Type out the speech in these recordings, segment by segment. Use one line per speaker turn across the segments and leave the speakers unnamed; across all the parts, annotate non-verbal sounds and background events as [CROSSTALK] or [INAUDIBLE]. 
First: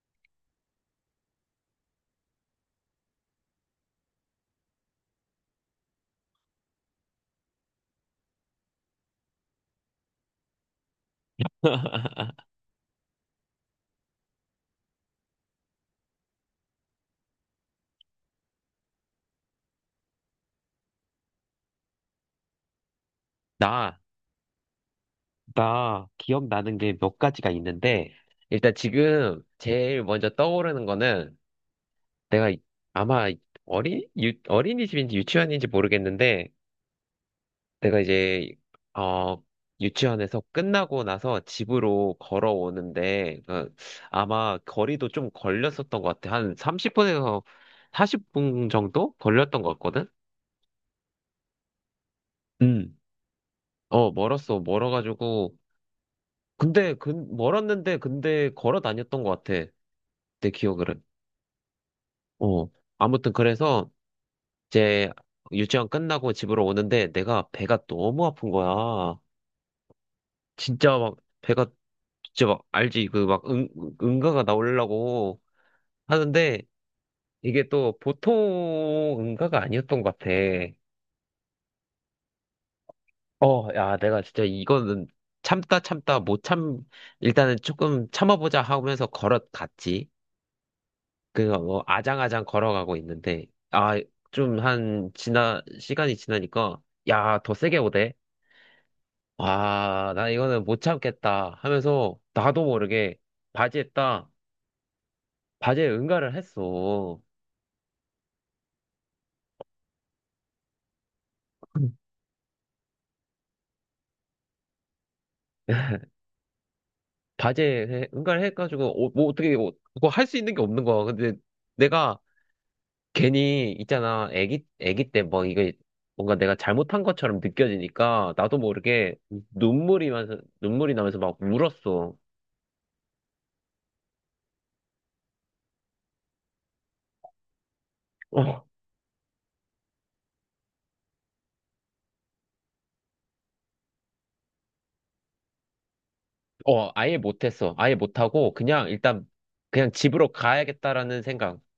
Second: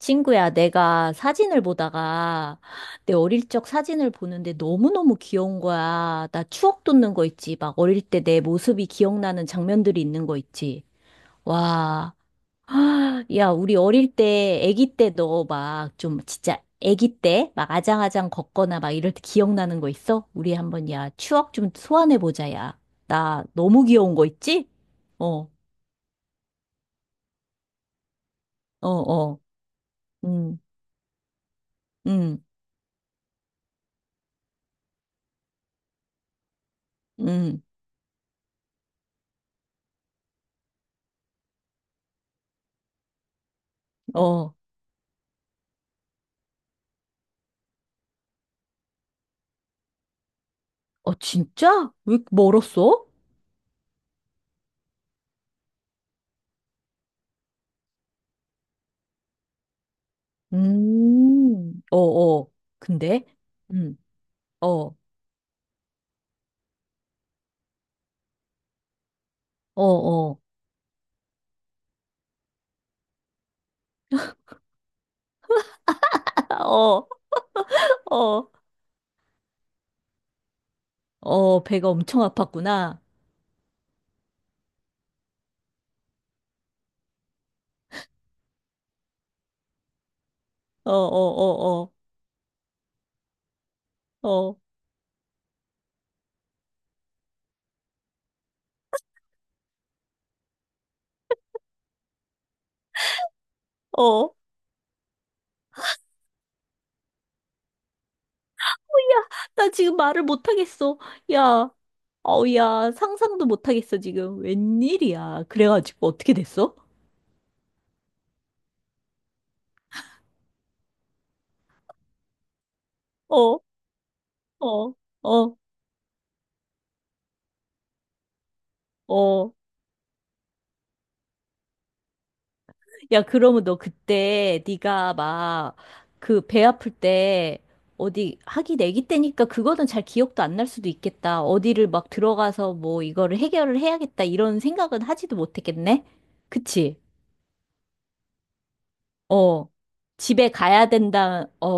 친구야, 내가 사진을 보다가 내 어릴 적 사진을 보는데 너무너무 귀여운 거야. 나 추억 돋는 거 있지. 막 어릴 때 내 모습이 기억나는 장면들이 있는 거 있지. 와.
[LAUGHS]
[GASPS] 아, 야, 우리 어릴 때, 아기 때 너 막 좀 진짜 아기 때 막 아장아장 걷거나 막 이럴 때 기억나는 거 있어? 우리 한번 야, 추억 좀 소환해 보자, 야. 나 너무
나,
귀여운 거 있지? 어,
나 기억나는 게 몇 가지가 있는데, 일단
어, 어.
지금 제일 먼저
음,
떠오르는 거는
음,
내가 아마 어린이집인지 유치원인지 모르겠는데,
음,
내가 어, 유치원에서 끝나고 나서 집으로 걸어오는데, 그
어.
아마 거리도 좀 걸렸었던 것 같아. 한 30분에서 40분 정도 걸렸던 것 같거든?
어, 진짜? 왜 이렇게
음.
멀었어?
어, 멀었어. 멀어가지고, 근데 근 멀었는데 근데 걸어 다녔던 것 같아. 내 기억으로.
어, 어.
어.
근데?
아무튼 그래서
음, 어,
이제 유치원 끝나고 집으로 오는데 내가 배가 너무 아픈 거야.
어, 어.
진짜 막 배가 진짜 막 알지 그 막 응, 응가가 나오려고 하는데
[LAUGHS] 어,
이게 또
어,
보통 응가가 아니었던 것 같아.
어, 배가 엄청 아팠구나.
어, 야, 내가 진짜 이거는 참다 참다 못 참, 일단은 조금 참아보자 하면서 걸어갔지.
어,
그래서
어,
뭐
어,
아장아장 걸어가고 있는데 아
어,
좀 한 지나 시간이 지나니까 야 더 세게 오대. 아 나 이거는 못 참겠다 하면서 나도 모르게 바지에
어,
딱
어.
바지에 응가를 했어.
나 지금 말을 못하겠어. 야, 어, 야, 상상도 못하겠어, 지금. 웬일이야. 그래가지고 어떻게 됐어?
응가를 해가지고 어, 뭐 어떻게 뭐 그거 할 수 있는 게 없는 거야. 근데 내가
어,
괜히 있잖아 애기
어,
애기 때 뭐
어,
이거 뭔가 내가 잘못한 것처럼 느껴지니까 나도 모르게
어.
눈물이 나면서 막 울었어.
야, 그러면 너 그때 네가 막 그 배 아플 때 어디 하기 내기 때니까 그거는 잘 기억도 안 날 수도 있겠다. 어디를 막 들어가서 뭐 이거를 해결을 해야겠다 이런 생각은 하지도 못했겠네.
어,
그치?
아예 못했어. 아예 못하고, 그냥 일단,
어.
그냥 집으로
집에 가야
가야겠다라는
된다.
생각.
어,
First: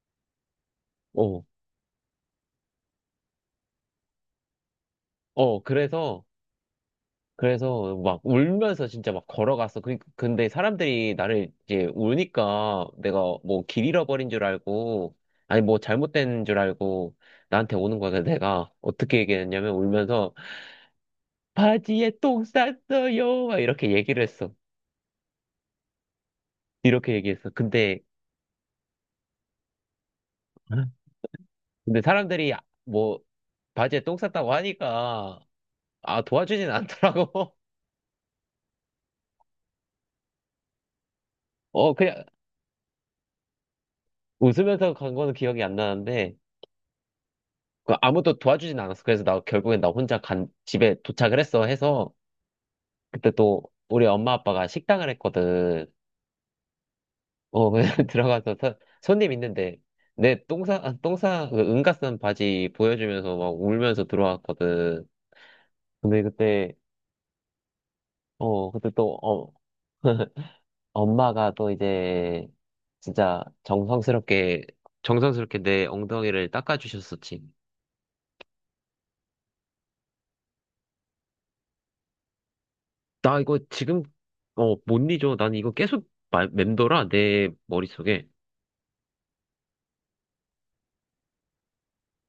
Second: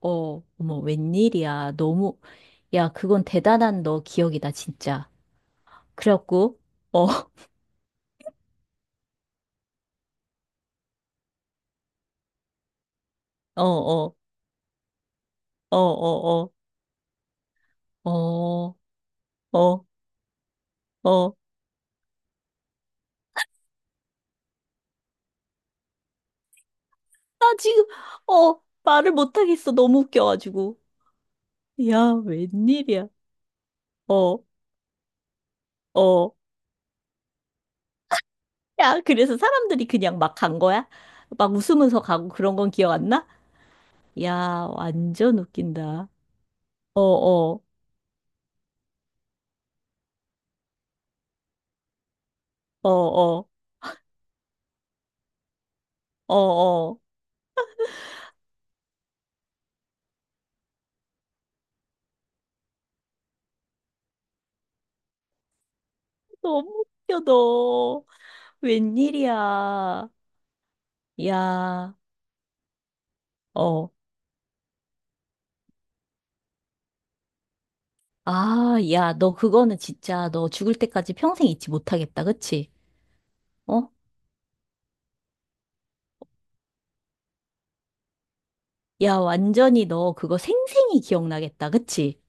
어. 어머,
어,
웬일이야. 너무 야, 그건 대단한 너 기억이다, 진짜.
어, 그래서,
그래갖고 어, [LAUGHS]
그래서 막 울면서 진짜 막 걸어갔어. 그, 근데 사람들이 나를 이제 우니까 내가
어,
뭐 길
어,
잃어버린 줄 알고, 아니
어,
뭐 잘못된
어,
줄 알고 나한테 오는 거야.
어,
그래서 내가
어,
어떻게 얘기했냐면
어,
울면서
어.
바지에 똥 쌌어요. 막 이렇게 얘기를 했어. 이렇게 얘기했어.
지금,
근데,
어, 말을 못하겠어. 너무 웃겨가지고.
근데
야,
사람들이
웬일이야.
뭐 바지에 똥
어,
쌌다고 하니까, 아,
어.
도와주진 않더라고.
야, 그래서 사람들이 그냥 막 간 거야? 막
[LAUGHS] 어,
웃으면서
그냥
가고 그런 건 기억 안 나? 야,
웃으면서 간 거는
완전
기억이 안
웃긴다.
나는데,
어, 어,
그 아무도 도와주진 않았어. 그래서 나 결국엔 집에 도착을 했어 해서,
어,
그때
어,
또 우리 엄마 아빠가 식당을 했거든.
어, 어.
어, 그냥 [LAUGHS] 손님 있는데, 내 똥싸, 아, 똥싸, 그 응가 쓴 바지 보여주면서 막 울면서 들어왔거든. 근데 그때,
너무 웃겨, 너.
어, 그때 또, 어,
웬일이야.
[LAUGHS] 엄마가 또
야,
이제, 진짜
어.
정성스럽게, 정성스럽게 내 엉덩이를 닦아주셨었지.
아, 야, 너 그거는 진짜 너 죽을 때까지 평생 잊지 못하겠다. 그치?
나 이거
어?
지금, 어, 못 잊어. 난 이거 계속 맴돌아, 내 머릿속에.
야, 완전히 너 그거 생생히 기억나겠다. 그치?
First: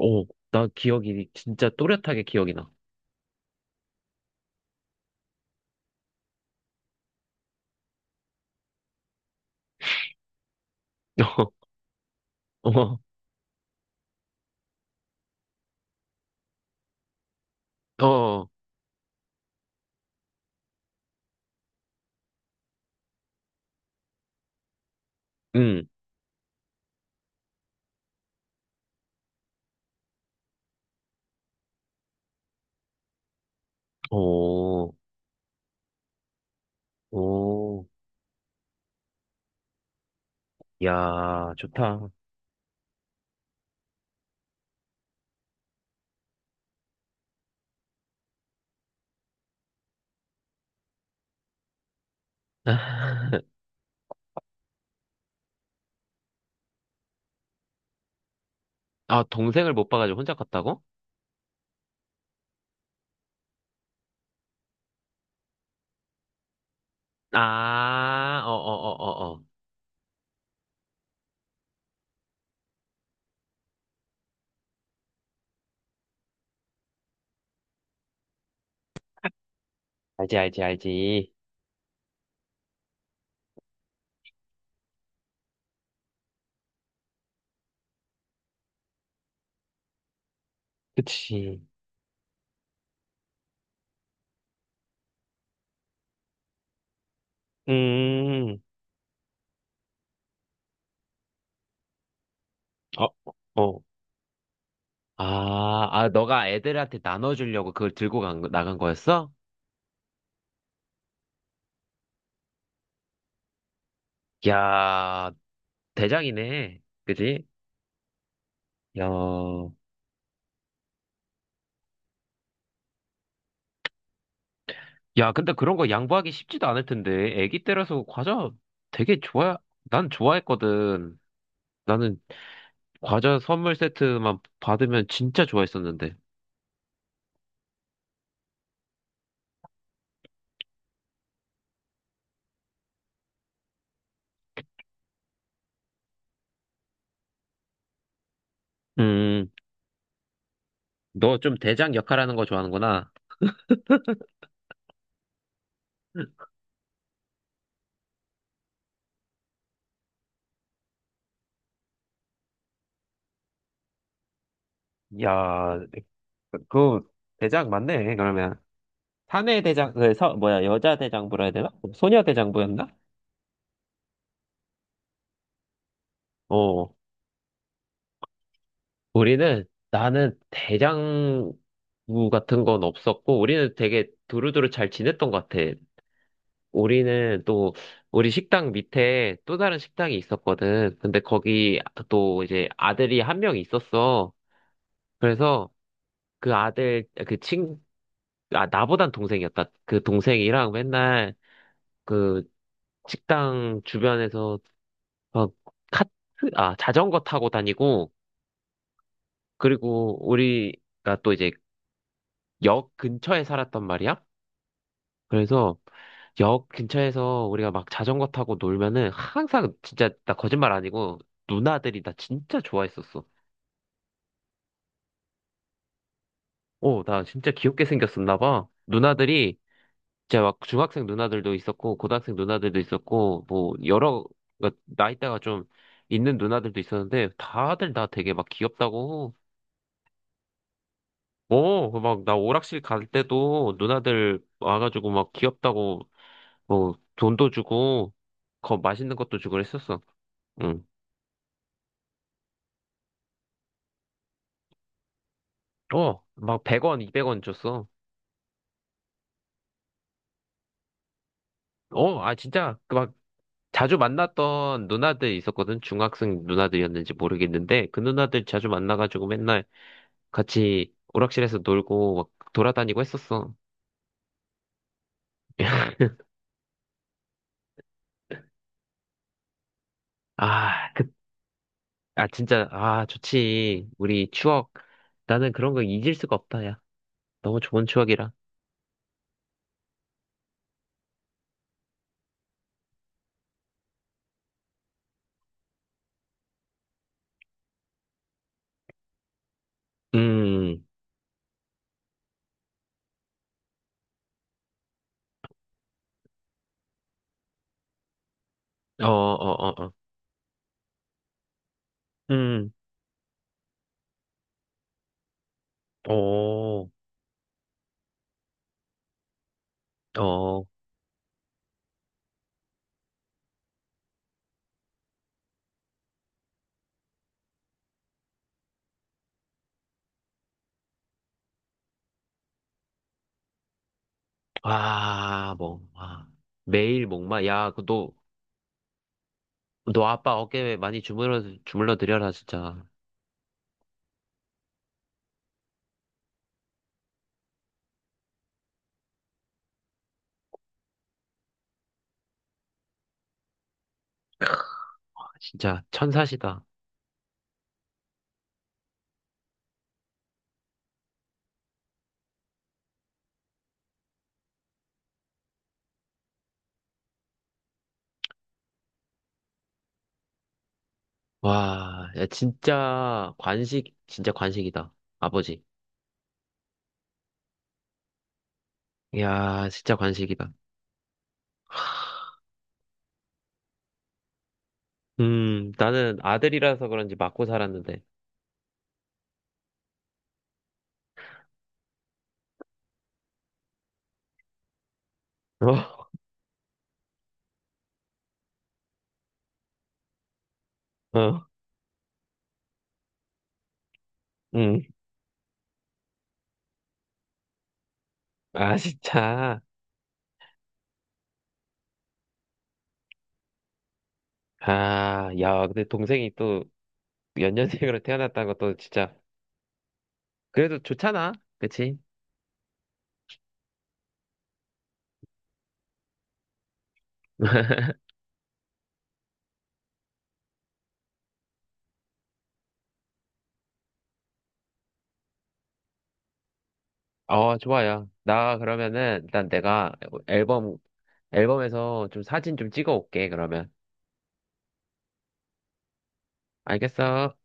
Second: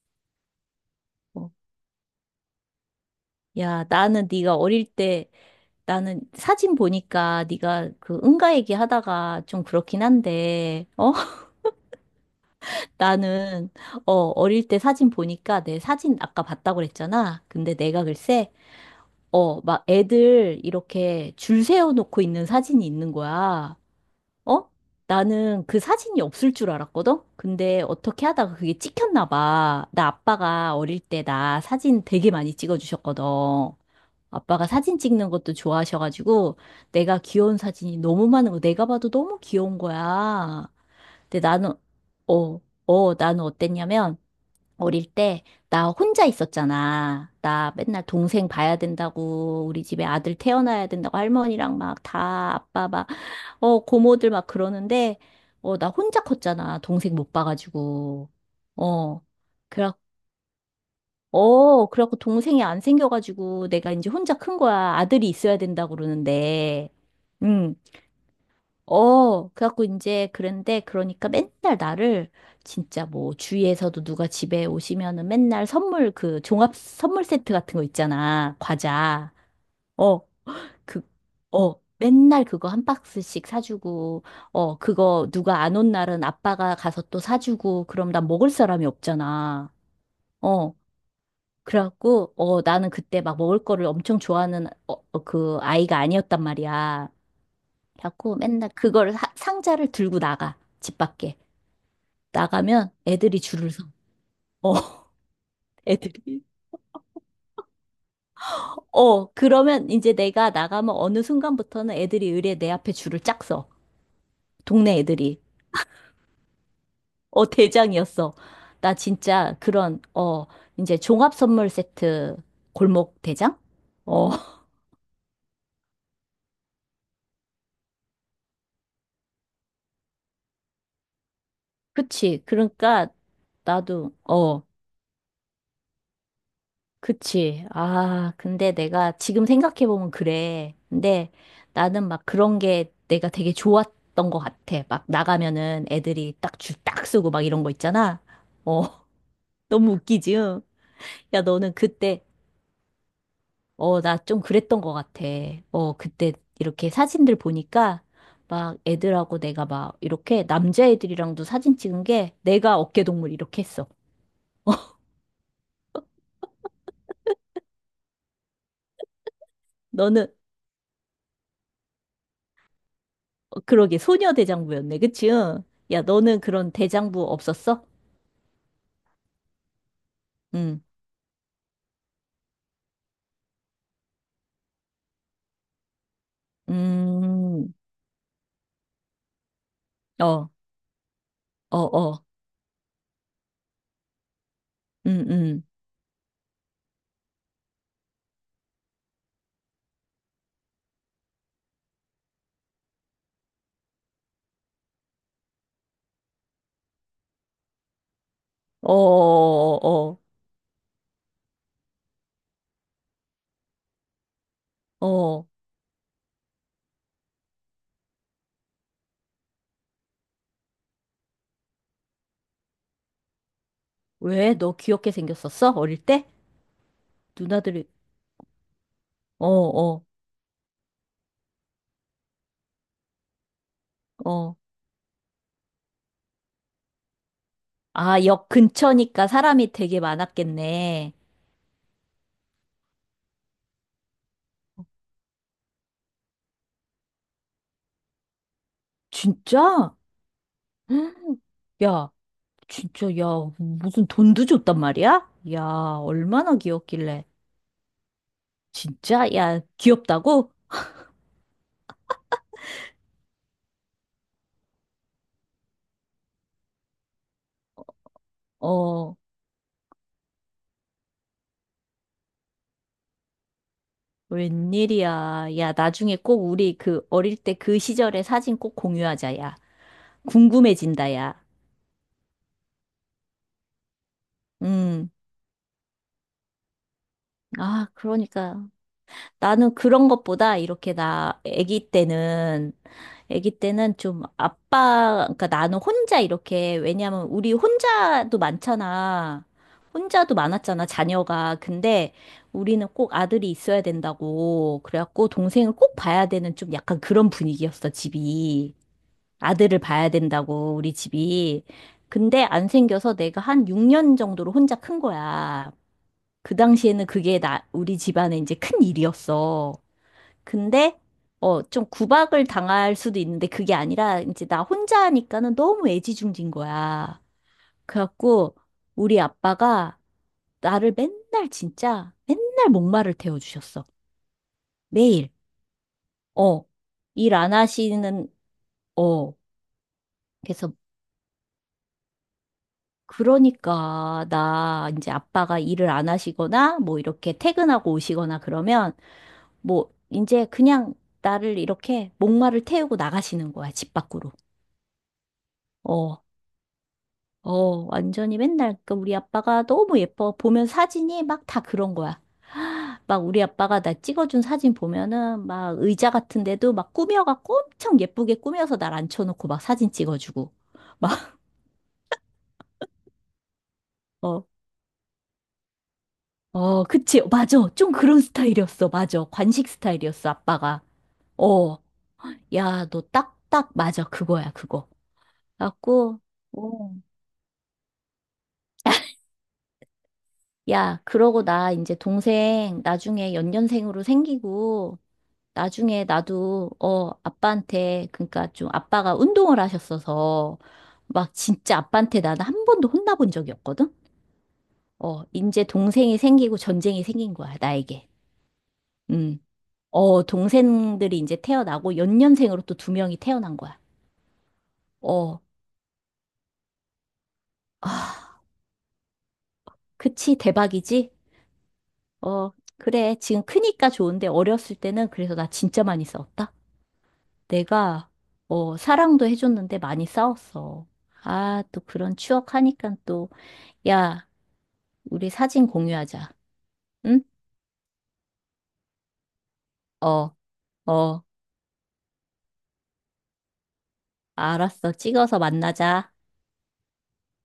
어, 나 기억이
어,
진짜 또렷하게 기억이 나.
야, 나는 네가 어릴 때 나는 사진 보니까 네가 그 응가 얘기하다가 좀 그렇긴 한데 어
[LAUGHS] 어,
[LAUGHS]
어,
나는 어 어릴 때 사진 보니까 내 사진 아까 봤다고 그랬잖아. 근데 내가
어,
글쎄 어 막 애들 이렇게 줄 세워 놓고 있는 사진이 있는 거야. 어? 나는 그
응,
사진이 없을 줄 알았거든? 근데 어떻게 하다가 그게 찍혔나 봐. 나 아빠가 어릴 때 나 사진 되게 많이 찍어주셨거든. 아빠가
어,
사진 찍는 것도 좋아하셔가지고 내가 귀여운
오,
사진이 너무 많은 거 내가 봐도 너무 귀여운 거야. 근데
야,
나는
좋다.
어, 어, 나는 어땠냐면 어릴 때 나 혼자 있었잖아. 나 맨날 동생 봐야 된다고 우리 집에 아들 태어나야 된다고 할머니랑 막 다 아빠 막
[LAUGHS]
어, 고모들 막 그러는데 어, 나 혼자 컸잖아. 동생 못 봐가지고. 어.
아, 동생을 못
그래
봐가지고 혼자 갔다고?
어, 그래갖고 동생이 안 생겨가지고 내가 이제 혼자 큰 거야. 아들이 있어야 된다고 그러는데. 응.
아, 어, 어, 어, 어, 어.
어, 그래갖고 이제 그런데 그러니까 맨날 나를 진짜 뭐 주위에서도 누가 집에 오시면은 맨날 선물 그 종합 선물 세트 같은 거 있잖아. 과자. 어,
알지, 알지,
그,
알지.
어. 맨날 그거 한 박스씩 사주고, 어, 그거 누가 안 온 날은 아빠가 가서 또 사주고, 그럼 난 먹을 사람이 없잖아. 어.
그치.
그래갖고, 어, 나는 그때 막 먹을 거를 엄청 좋아하는 어, 어, 그 아이가 아니었단 말이야. 그래갖고
음,
맨날 그걸 상자를 들고 나가. 집 밖에. 나가면
어,
애들이 줄을
어.
서. 어, [LAUGHS]
아, 아,
애들이.
너가 애들한테 나눠주려고 그걸 들고 나간 거였어?
어, 그러면 이제 내가 나가면 어느 순간부터는 애들이 의례 내 앞에 줄을 짝 서. 동네
야,
애들이.
대장이네. 그지?
어, 대장이었어. 나
야,
진짜 그런, 어, 이제 종합 선물 세트 골목 대장? 어, [LAUGHS]
야, 근데 그런 거 양보하기 쉽지도 않을 텐데. 애기 때라서 과자 되게 좋아, 난 좋아했거든. 나는
그치. 그러니까
과자 선물
나도,
세트만
어.
받으면 진짜 좋아했었는데.
그치. 아, 근데 내가 지금 생각해보면 그래. 근데 나는 막 그런 게 내가 되게 좋았던 것 같아. 막 나가면은 애들이 딱 줄 딱 쓰고 막 이런 거 있잖아. 어, [LAUGHS]
음,
너무 웃기지? 응?
너
야,
좀
너는
대장
그때,
역할하는 거 좋아하는구나.
어, 나 좀 그랬던 것 같아. 어, 그때 이렇게 사진들 보니까 막 애들하고 내가 막 이렇게 남자애들이랑도 사진 찍은 게 내가 어깨동물 이렇게 했어.
야, 그 대장 맞네. 그러면 사내 대장, 그
너는,
서, 뭐야, 여자 대장부라 해야 되나? 소녀 대장부였나?
어, 그러게 소녀 대장부였네. 그치? 응? 야, 너는 그런
어,
대장부 없었어?
우리는 나는
음,
대장부 같은 건 없었고 우리는 되게 두루두루 잘 지냈던 것 같아. 우리는
음,
또 우리 식당 밑에 또 다른 식당이
어, 어,
있었거든. 근데 거기
어,
또 이제 아들이 한 명 있었어.
음, 음,
그래서 그 아들 그 친, 아 나보단 동생이었다. 그 동생이랑 맨날 그 식당 주변에서 막 카트, 자전거 타고 다니고,
어,
그리고
어,
우리가 또 이제 역 근처에 살았단 말이야?
어, 어.
그래서 역 근처에서 우리가 막 자전거 타고 놀면은 항상 진짜 나 거짓말 아니고 누나들이 나 진짜 좋아했었어.
왜? 너 귀엽게 생겼었어? 어릴 때?
오, 나 진짜 귀엽게
누나들이,
생겼었나 봐.
어,
누나들이
어,
진짜 막 중학생 누나들도 있었고 고등학생 누나들도 있었고 뭐 여러
어.
그 나이대가 좀 있는 누나들도 있었는데 다들 나
아,
되게 막
역 근처니까
귀엽다고.
사람이 되게 많았겠네.
어, 그 막나 오락실 갈 때도 누나들 와가지고 막 귀엽다고 뭐 돈도 주고 거 맛있는 것도 주고
진짜?
그랬었어. 응.
[GASPS] 헉, 야, 진짜, 야, 무슨 돈도 줬단 말이야? 야,
어,
얼마나
막 100원,
귀엽길래.
200원 줬어.
진짜? 야, 귀엽다고?
어, 아, 진짜, 그 막, 자주 만났던 누나들 있었거든? 중학생 누나들이었는지 모르겠는데, 그 누나들 자주
어,
만나가지고 맨날 같이 오락실에서 놀고, 막 돌아다니고 했었어.
웬일이야. 야,
[LAUGHS]
나중에 꼭 우리 그 어릴 때 그 시절의 사진 꼭 공유하자, 야.
아, 그,
궁금해진다, 야.
아, 진짜, 아, 좋지. 우리 추억.
음.
나는 그런 거 잊을 수가 없다, 야. 너무 좋은
아,
추억이라.
그러니까. 나는 그런 것보다 이렇게 나 아기 때는, 아기 때는 좀 아빠, 그러니까 나는 혼자 이렇게, 왜냐면 우리 혼자도 많잖아. 혼자도
음,
많았잖아, 자녀가. 근데 우리는 꼭 아들이 있어야 된다고. 그래갖고 동생을 꼭 봐야 되는 좀 약간 그런 분위기였어, 집이.
어, 어,
아들을
어, 어.
봐야 된다고 우리 집이. 근데 안
음,
생겨서 내가 한 6년 정도로 혼자 큰 거야. 그
오,
당시에는 그게 나 우리 집안에 이제 큰 일이었어.
어.
근데 어, 좀 구박을 당할 수도 있는데 그게 아니라 이제 나 혼자 하니까는 너무 애지중지인 거야. 그래갖고 우리 아빠가 나를 맨날 진짜 맨날 목마를 태워주셨어. 매일.
아, 뭐, 아.
어.
매일
일
목마.
안
야, 그 너,
하시는, 어.
너 아빠
그래서
어깨에 많이 주물러 드려라, 진짜.
그러니까 나 이제 아빠가 일을 안 하시거나 뭐 이렇게 퇴근하고 오시거나 그러면 뭐 이제 그냥 나를 이렇게 목마를 태우고 나가시는 거야 집 밖으로.
진짜
어,
천사시다.
어, 완전히 맨날 그 우리 아빠가 너무 예뻐 보면 사진이 막 다 그런 거야. [GASPS] 막 우리 아빠가 나 찍어준 사진 보면은 막 의자 같은 데도 막 꾸며갖고 엄청 예쁘게 꾸며서 날 앉혀놓고 막 사진 찍어주고 막 [LAUGHS]
와, 야, 진짜
어
관식이다. 아버지.
어, 그치. 맞아. 좀 그런 스타일이었어. 맞아.
이야,
관식
진짜
스타일이었어.
관식이다.
아빠가. 어. 야, 너 딱딱 맞아. 그거야, 그거.
나는
갖고,
아들이라서
어.
그런지 맞고 살았는데.
야, 그러고 나 이제 동생 나중에 연년생으로 생기고, 나중에
어,
나도, 어, 아빠한테, 그러니까 좀 아빠가 운동을 하셨어서, 막
어,
진짜 아빠한테 나는 한 번도 혼나본 적이 없거든?
음.
어, 이제 동생이 생기고 전쟁이 생긴 거야, 나에게.
아,
음.
진짜.
어, 동생들이 이제 태어나고 연년생으로 또 두 명이 태어난 거야.
아,
어,
야, 근데 동생이 또 연년생으로
아,
태어났다는 것도 진짜.
그치,
그래도
대박이지?
좋잖아. 그치?
어, 그래. 지금 크니까 좋은데 어렸을 때는 그래서 나 진짜 많이 싸웠다.
[LAUGHS]
내가, 어, 사랑도 해줬는데 많이 싸웠어. 아, 또 그런 추억 하니까 또, 야, 우리 사진 공유하자. 응?
어, 좋아요. 나 그러면은 일단 내가
어,
앨범
어,
앨범에서 좀 사진 좀 찍어 올게, 그러면.
알았어. 찍어서 만나자.
알겠어?